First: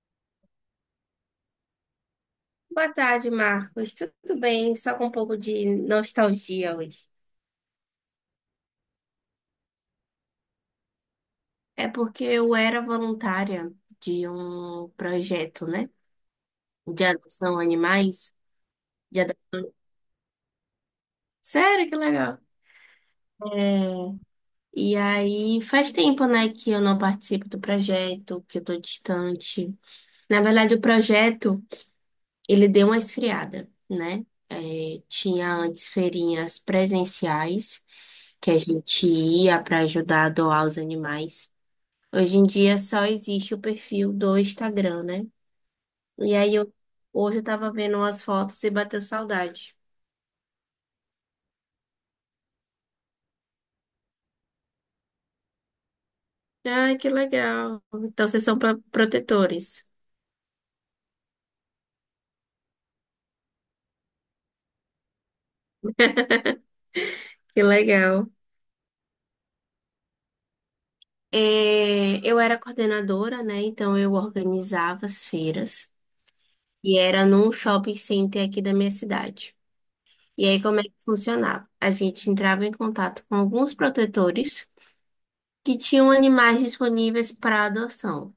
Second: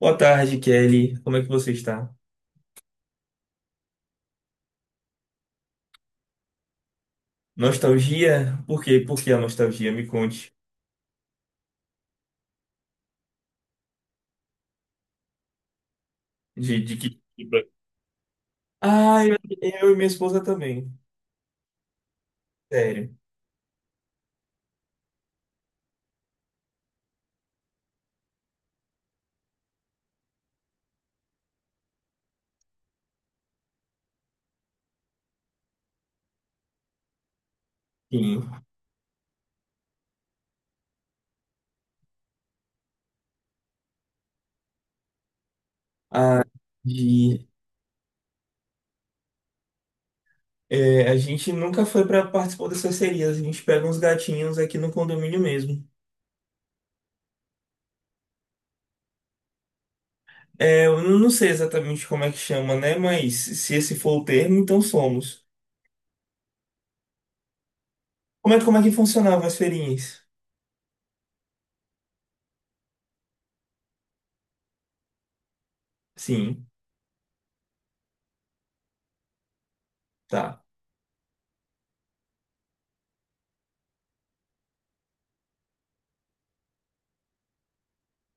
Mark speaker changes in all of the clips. Speaker 1: Boa tarde, Kelly. Como é que você está?
Speaker 2: Boa tarde, Marcos. Tudo bem? Só com um pouco de nostalgia hoje.
Speaker 1: Nostalgia? Por quê? Por que a nostalgia? Me conte.
Speaker 2: É porque eu era voluntária de um projeto, né?
Speaker 1: De
Speaker 2: De
Speaker 1: que tipo?
Speaker 2: adoção a animais. De
Speaker 1: Ah, eu,
Speaker 2: adoção...
Speaker 1: eu e minha esposa também.
Speaker 2: Sério, que legal.
Speaker 1: Sério.
Speaker 2: É, e aí faz tempo, né, que eu não participo do projeto, que eu tô distante. Na verdade, o projeto, ele deu uma esfriada, né? É, tinha antes feirinhas presenciais,
Speaker 1: Sim.
Speaker 2: que a gente ia para ajudar a doar os animais. Hoje em dia só existe o perfil do Instagram, né? E
Speaker 1: Ah,
Speaker 2: aí eu hoje eu
Speaker 1: de,
Speaker 2: tava vendo umas fotos e bateu saudade.
Speaker 1: é, a gente nunca foi para participar dessas serias. A gente pega uns gatinhos aqui no condomínio mesmo.
Speaker 2: Ai, que legal. Então vocês são protetores.
Speaker 1: É, eu não sei exatamente como é que chama, né? Mas se esse for o termo, então somos.
Speaker 2: Que legal.
Speaker 1: Como é que funcionavam as feirinhas?
Speaker 2: É, eu era coordenadora, né? Então eu organizava as feiras
Speaker 1: Sim,
Speaker 2: e era num shopping center aqui da minha cidade. E aí
Speaker 1: tá.
Speaker 2: como é que funcionava? A gente entrava em contato com alguns protetores que tinham animais disponíveis para adoção.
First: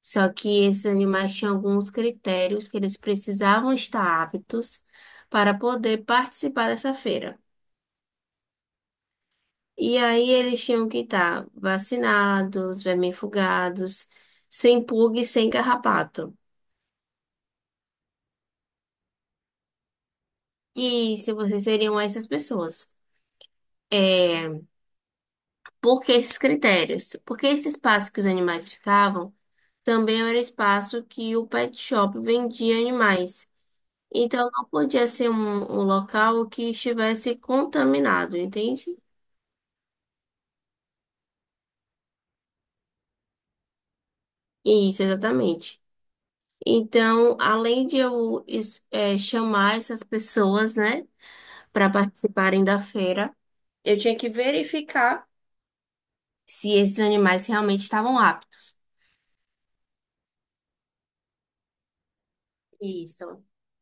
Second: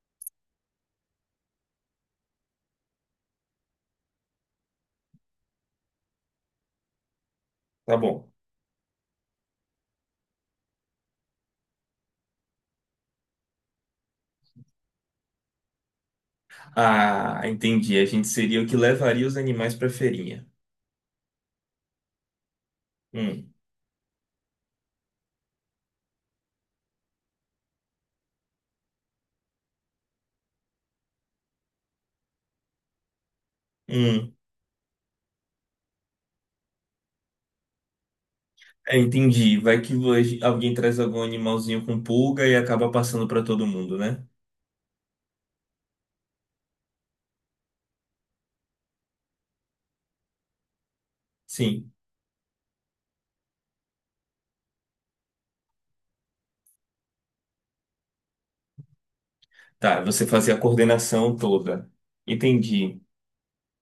Speaker 2: Só que esses animais tinham alguns critérios que eles precisavam estar aptos para poder participar dessa feira.
Speaker 1: Tá bom.
Speaker 2: E aí eles tinham que estar vacinados, vermifugados, sem pulga e sem carrapato.
Speaker 1: Ah, entendi. A gente seria o que levaria os animais pra feirinha.
Speaker 2: E se vocês seriam essas pessoas?
Speaker 1: Hum,
Speaker 2: É, por que esses critérios? Porque esse espaço que os animais ficavam também era espaço que o pet shop vendia animais.
Speaker 1: hum.
Speaker 2: Então não podia ser um local que estivesse contaminado, entende?
Speaker 1: É, entendi. Alguém traz algum animalzinho com pulga e acaba passando pra todo mundo, né?
Speaker 2: Isso, exatamente. Então, além de chamar essas pessoas, né, para
Speaker 1: Sim.
Speaker 2: participarem da feira, eu tinha que verificar se esses animais realmente estavam aptos.
Speaker 1: Tá, você fazia a coordenação toda. Entendi.
Speaker 2: Isso.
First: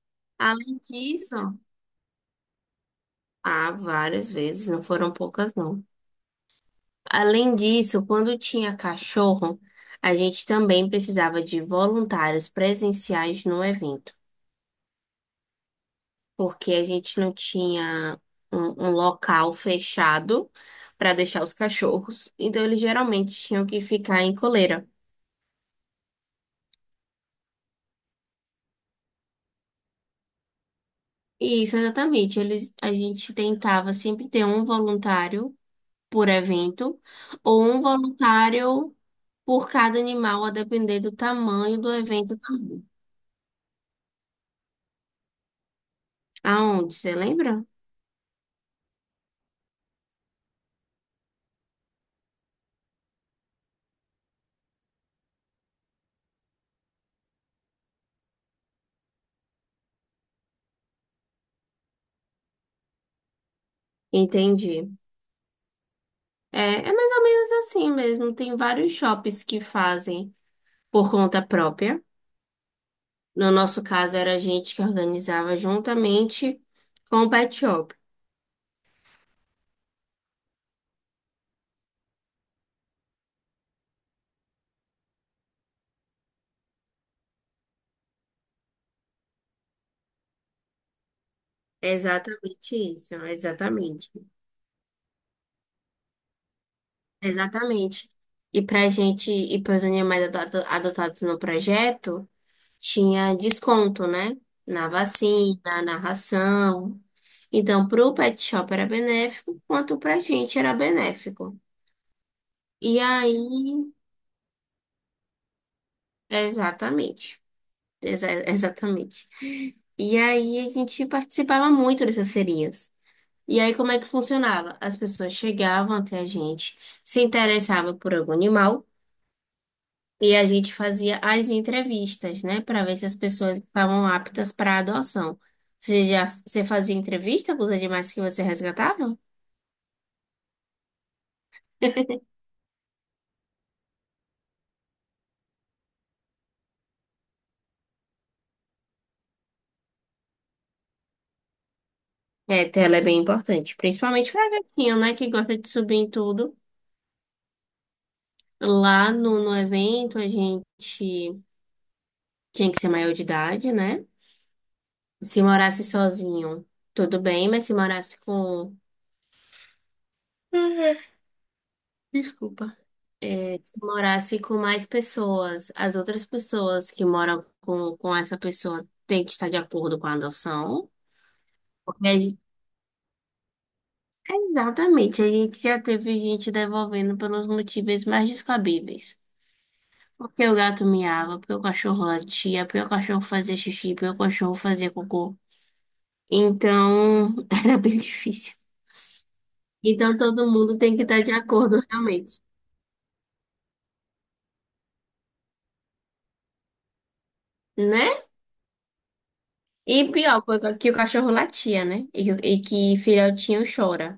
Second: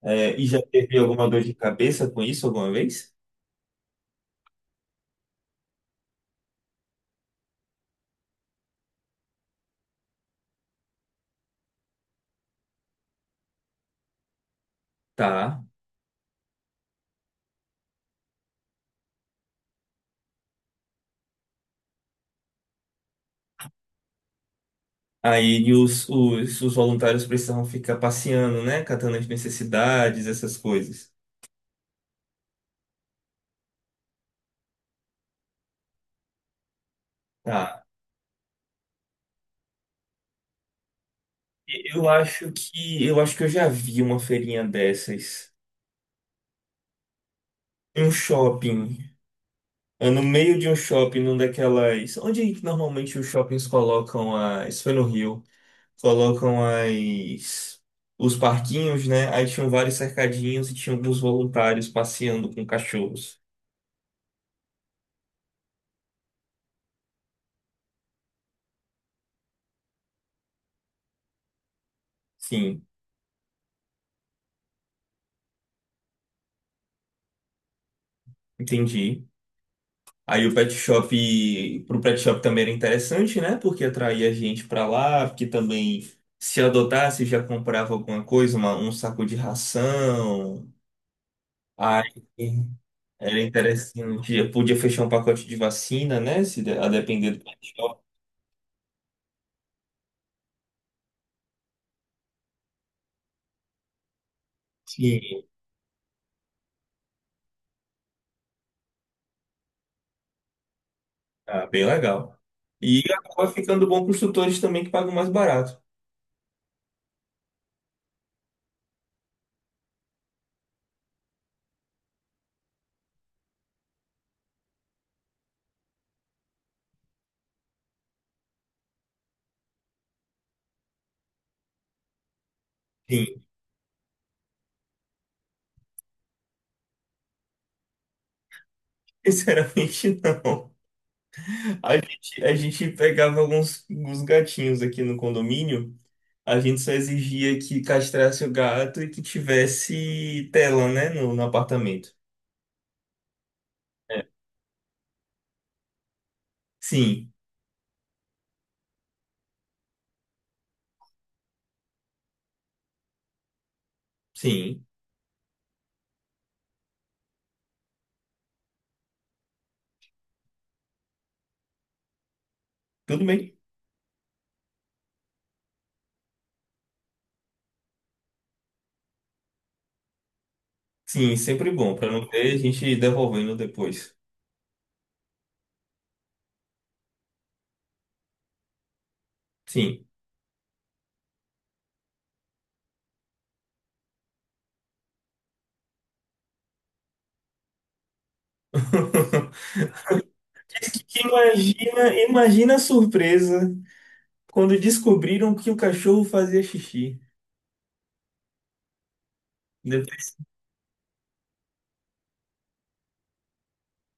Speaker 1: É, e já
Speaker 2: Além
Speaker 1: teve alguma
Speaker 2: disso,
Speaker 1: dor de cabeça com isso alguma vez?
Speaker 2: há várias vezes, não foram poucas, não. Além disso, quando tinha cachorro, a gente também precisava de voluntários presenciais no evento.
Speaker 1: Tá.
Speaker 2: Porque a gente não tinha um local fechado para deixar os cachorros, então eles geralmente tinham que ficar em coleira.
Speaker 1: Aí os voluntários precisavam ficar passeando, né? Catando as necessidades, essas coisas.
Speaker 2: E isso exatamente, eles, a gente tentava sempre ter um voluntário por evento ou um
Speaker 1: Tá.
Speaker 2: voluntário por cada animal, a depender do tamanho do
Speaker 1: E Eu
Speaker 2: evento
Speaker 1: acho
Speaker 2: também.
Speaker 1: que eu acho que eu já vi uma feirinha dessas.
Speaker 2: Aonde, você lembra?
Speaker 1: Um shopping, ah, no meio de um shopping, num daquelas. Onde que normalmente os shoppings colocam as. Isso foi no Rio. Colocam as. Os parquinhos, né? Aí tinham vários cercadinhos e tinha alguns voluntários passeando com cachorros.
Speaker 2: Entendi. É, é mais ou menos assim mesmo. Tem vários shoppings que fazem por conta própria.
Speaker 1: Sim,
Speaker 2: No nosso caso, era a gente que organizava juntamente com o Pet Shop.
Speaker 1: entendi. Aí o pet shop, pro pet shop também era interessante, né? Porque atraía gente pra lá, porque também se adotasse já comprava alguma coisa, um saco de ração.
Speaker 2: É,
Speaker 1: Aí
Speaker 2: exatamente isso, é
Speaker 1: era
Speaker 2: exatamente.
Speaker 1: interessante. Eu podia fechar um pacote de vacina, né? Se de- a depender do material.
Speaker 2: Exatamente. E para gente, e para os animais adotados no projeto, tinha desconto, né? Na
Speaker 1: Sim.
Speaker 2: vacina, na ração. Então, para o Pet Shop era benéfico, quanto para a gente era benéfico.
Speaker 1: Ah, bem legal.
Speaker 2: E
Speaker 1: E
Speaker 2: aí,
Speaker 1: acaba ficando bom para os tutores também que pagam mais barato.
Speaker 2: exatamente. Exatamente. E aí, a gente participava muito dessas feirinhas. E aí, como é que funcionava? As pessoas chegavam até a gente, se interessavam por algum animal, e a gente fazia as entrevistas, né, para ver se as
Speaker 1: Sim.
Speaker 2: pessoas estavam aptas para adoção. Você fazia entrevista com os animais que você resgatava?
Speaker 1: Sinceramente, não. A gente pegava alguns gatinhos aqui no condomínio. A gente só exigia que castrasse o gato e que tivesse tela, né? No apartamento.
Speaker 2: É, tela é bem importante,
Speaker 1: É.
Speaker 2: principalmente para gatinho, né, que gosta de subir em tudo.
Speaker 1: Sim,
Speaker 2: Lá no evento, a gente tinha que ser maior de idade, né?
Speaker 1: sim.
Speaker 2: Se morasse sozinho, tudo bem, mas se morasse com. Desculpa.
Speaker 1: Tudo bem.
Speaker 2: Se morasse com mais pessoas, as outras pessoas que moram com essa pessoa têm que estar de acordo com a adoção.
Speaker 1: Sim, sempre bom.
Speaker 2: Porque
Speaker 1: Para
Speaker 2: a
Speaker 1: não
Speaker 2: gente-
Speaker 1: ter gente devolvendo depois.
Speaker 2: exatamente, a gente já teve gente devolvendo pelos motivos mais descabíveis.
Speaker 1: Sim.
Speaker 2: Porque o gato miava, porque o cachorro latia, porque o cachorro fazia xixi, porque o cachorro fazia cocô. Então, era bem difícil. Então, todo mundo
Speaker 1: É
Speaker 2: tem que
Speaker 1: que
Speaker 2: estar de acordo,
Speaker 1: Imagina,
Speaker 2: realmente.
Speaker 1: imagina a surpresa quando descobriram que o cachorro fazia xixi.
Speaker 2: Né? E
Speaker 1: Depois-
Speaker 2: pior, porque que o cachorro latia, né? E que filhotinho chora.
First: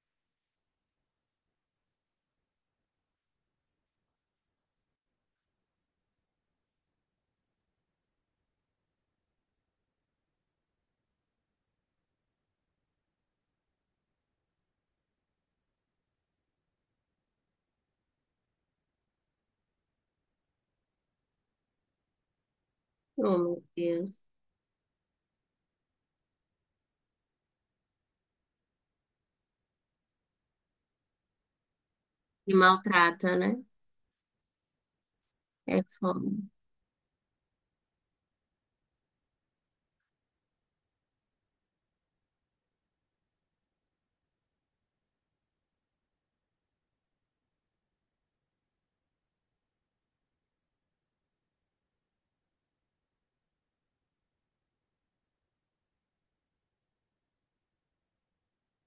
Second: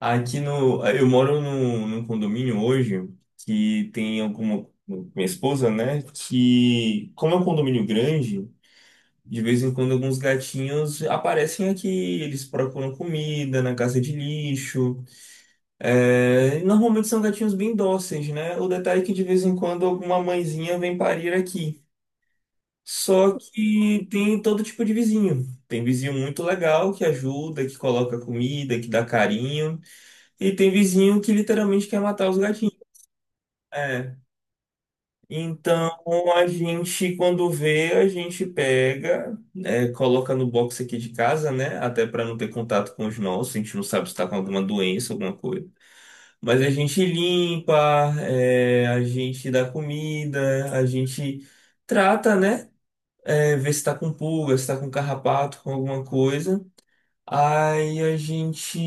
Speaker 1: Aqui no, eu moro num condomínio hoje que tem alguma, minha esposa, né? Que, como é um condomínio grande, de vez em quando alguns gatinhos aparecem aqui, eles procuram comida na casa de lixo. É, normalmente são gatinhos bem dóceis, né? O detalhe é que de vez em quando alguma mãezinha vem parir aqui. Só
Speaker 2: Oh, meu
Speaker 1: que
Speaker 2: Deus.
Speaker 1: tem todo tipo de vizinho. Tem vizinho muito legal que ajuda, que coloca comida, que dá carinho. E tem vizinho que literalmente quer matar os
Speaker 2: E
Speaker 1: gatinhos.
Speaker 2: maltrata, né?
Speaker 1: É.
Speaker 2: É
Speaker 1: Então
Speaker 2: foda.
Speaker 1: a gente, quando vê, a gente pega, é, coloca no box aqui de casa, né? Até para não ter contato com os nossos. A gente não sabe se está com alguma doença, alguma coisa. Mas a gente limpa, é, a gente dá comida, a gente trata, né? É, ver se tá com pulga, se tá com carrapato, com alguma coisa. Aí a gente,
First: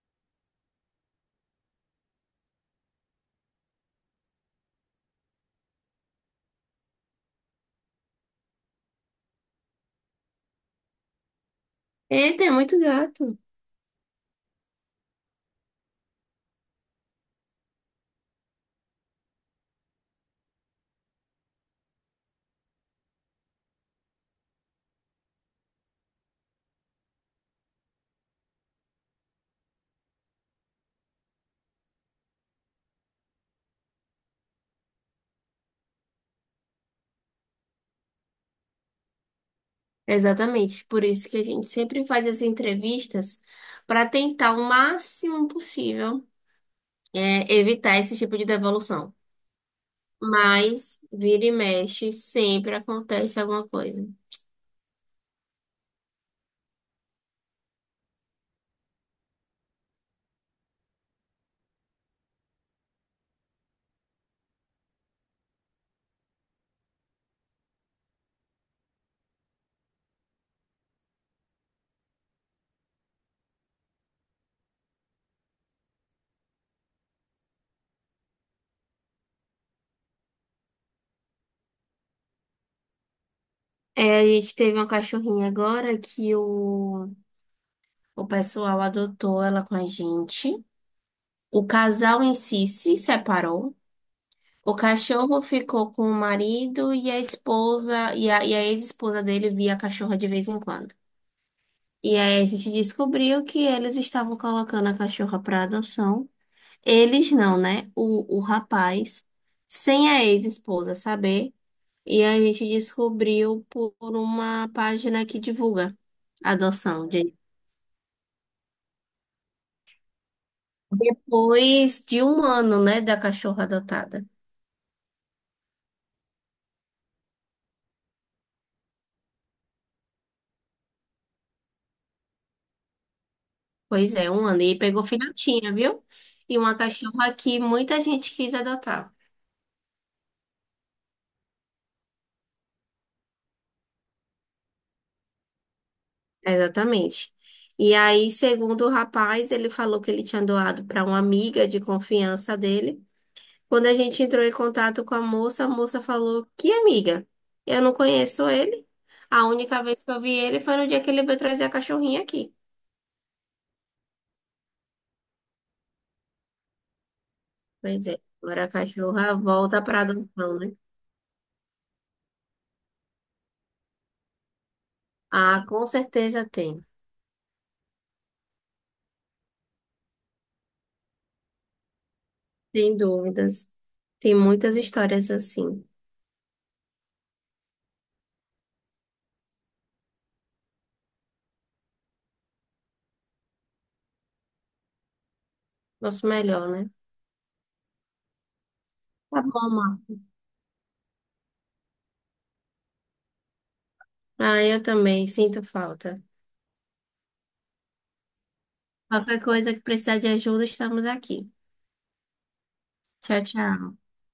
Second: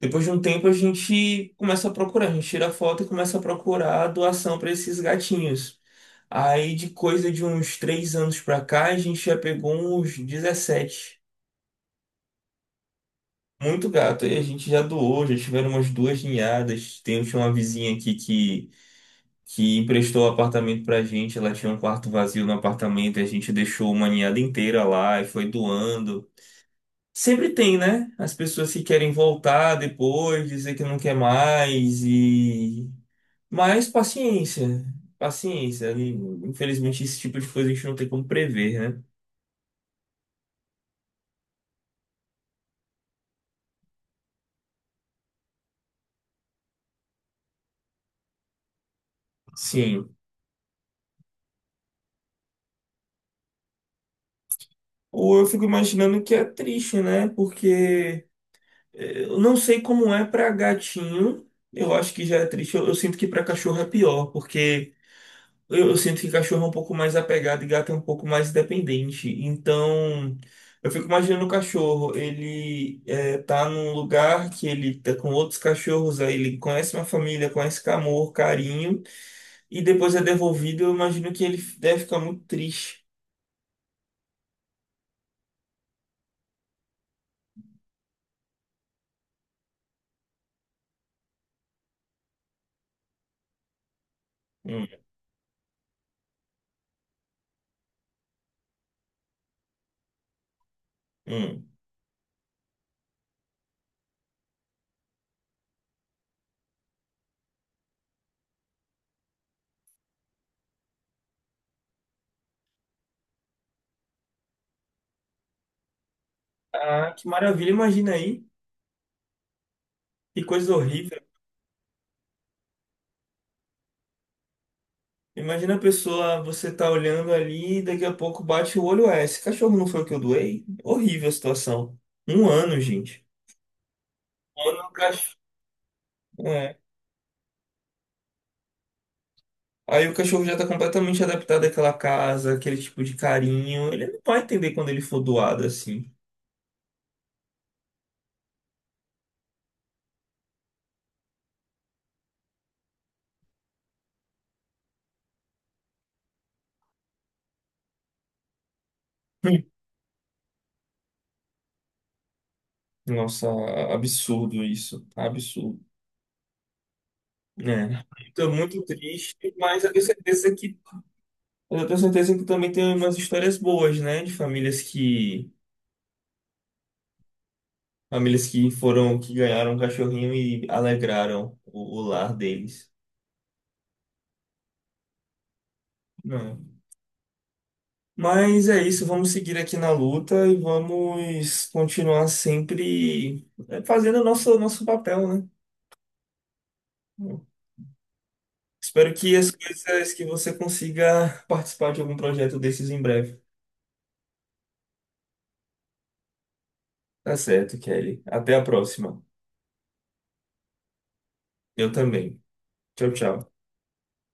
Speaker 1: depois de um tempo, a gente começa a procurar, a gente tira a foto e começa a procurar a doação para esses gatinhos. Aí de coisa de uns 3 anos pra cá, a gente já pegou uns 17.
Speaker 2: Eita, é muito gato.
Speaker 1: Muito gato. Aí a gente já doou, já tiveram umas duas ninhadas. Tinha uma vizinha aqui que emprestou o apartamento pra gente. Ela tinha um quarto vazio no apartamento, e a gente deixou uma ninhada inteira lá e foi doando. Sempre tem, né? As pessoas que querem voltar depois, dizer que não quer mais e. Mas paciência. E, infelizmente, esse tipo de coisa a gente não tem como prever, né?
Speaker 2: Exatamente. Por isso que a gente sempre faz as entrevistas para tentar o máximo possível evitar esse tipo de devolução.
Speaker 1: Sim.
Speaker 2: Mas, vira e mexe, sempre acontece alguma coisa.
Speaker 1: Ou eu fico imaginando que é triste, né? Porque eh, eu não sei como é pra gatinho. Eu acho que já é triste. Eu sinto que pra cachorro é pior, porque eu sinto que cachorro é um pouco mais apegado e gato é um pouco mais dependente. Então, eu fico imaginando o cachorro, ele é, tá num lugar que ele tá com outros cachorros, aí ele conhece uma família, conhece com amor, carinho, e depois é devolvido, eu imagino que ele deve ficar muito triste.
Speaker 2: É, a gente teve uma cachorrinha agora que o pessoal adotou ela com a gente. O casal em si se separou. O
Speaker 1: Hum,
Speaker 2: cachorro ficou com o marido e a esposa, e a ex-esposa dele via a cachorra de vez em quando.
Speaker 1: hum.
Speaker 2: E aí a gente descobriu que eles estavam colocando a cachorra para adoção. Eles não, né? O rapaz, sem a ex-esposa saber. E a gente descobriu por uma página que divulga a adoção.
Speaker 1: Ah, que
Speaker 2: De,
Speaker 1: maravilha, imagina aí, que coisa horrível.
Speaker 2: depois de 1 ano, né, da cachorra adotada.
Speaker 1: Imagina a pessoa, você tá olhando ali e daqui a pouco bate o olho, é, esse cachorro não foi o que eu doei? Horrível a situação. Um ano, gente.
Speaker 2: Pois é, 1 ano. E
Speaker 1: Quando o
Speaker 2: pegou
Speaker 1: cachorro.
Speaker 2: filhotinha, viu? E uma
Speaker 1: É.
Speaker 2: cachorra que muita gente quis adotar.
Speaker 1: Aí o cachorro já tá completamente adaptado àquela casa, aquele tipo de carinho. Ele não vai entender quando ele for doado assim.
Speaker 2: Exatamente. E aí, segundo o rapaz, ele falou que ele tinha doado para uma amiga de confiança dele. Quando a gente entrou em contato com a moça falou: que amiga? Eu não conheço ele. A única vez que eu vi ele foi no dia que ele veio trazer a cachorrinha aqui.
Speaker 1: Hum. Nossa, absurdo isso. Absurdo. Né?
Speaker 2: Pois
Speaker 1: Então,
Speaker 2: é,
Speaker 1: é. Tô
Speaker 2: agora a
Speaker 1: muito
Speaker 2: cachorra
Speaker 1: triste,
Speaker 2: volta
Speaker 1: mas
Speaker 2: para adoção, né?
Speaker 1: eu tenho certeza que também tem umas histórias boas, né? De
Speaker 2: Ah, com certeza tem.
Speaker 1: famílias que foram que ganharam um cachorrinho e alegraram o lar deles.
Speaker 2: Sem dúvidas. Tem muitas histórias assim.
Speaker 1: Não. Mas é isso, vamos seguir aqui na luta e vamos continuar sempre fazendo o nosso papel, né?
Speaker 2: Nosso melhor, né?
Speaker 1: Espero que
Speaker 2: Tá
Speaker 1: as
Speaker 2: bom, Mar.
Speaker 1: coisas que você consiga participar de algum projeto desses em breve.
Speaker 2: Ah, eu também sinto falta.
Speaker 1: Tá certo, Kelly. Até a próxima.
Speaker 2: Qualquer coisa que precisar de ajuda, estamos aqui.
Speaker 1: Eu também. Tchau,
Speaker 2: Tchau,
Speaker 1: tchau.
Speaker 2: tchau.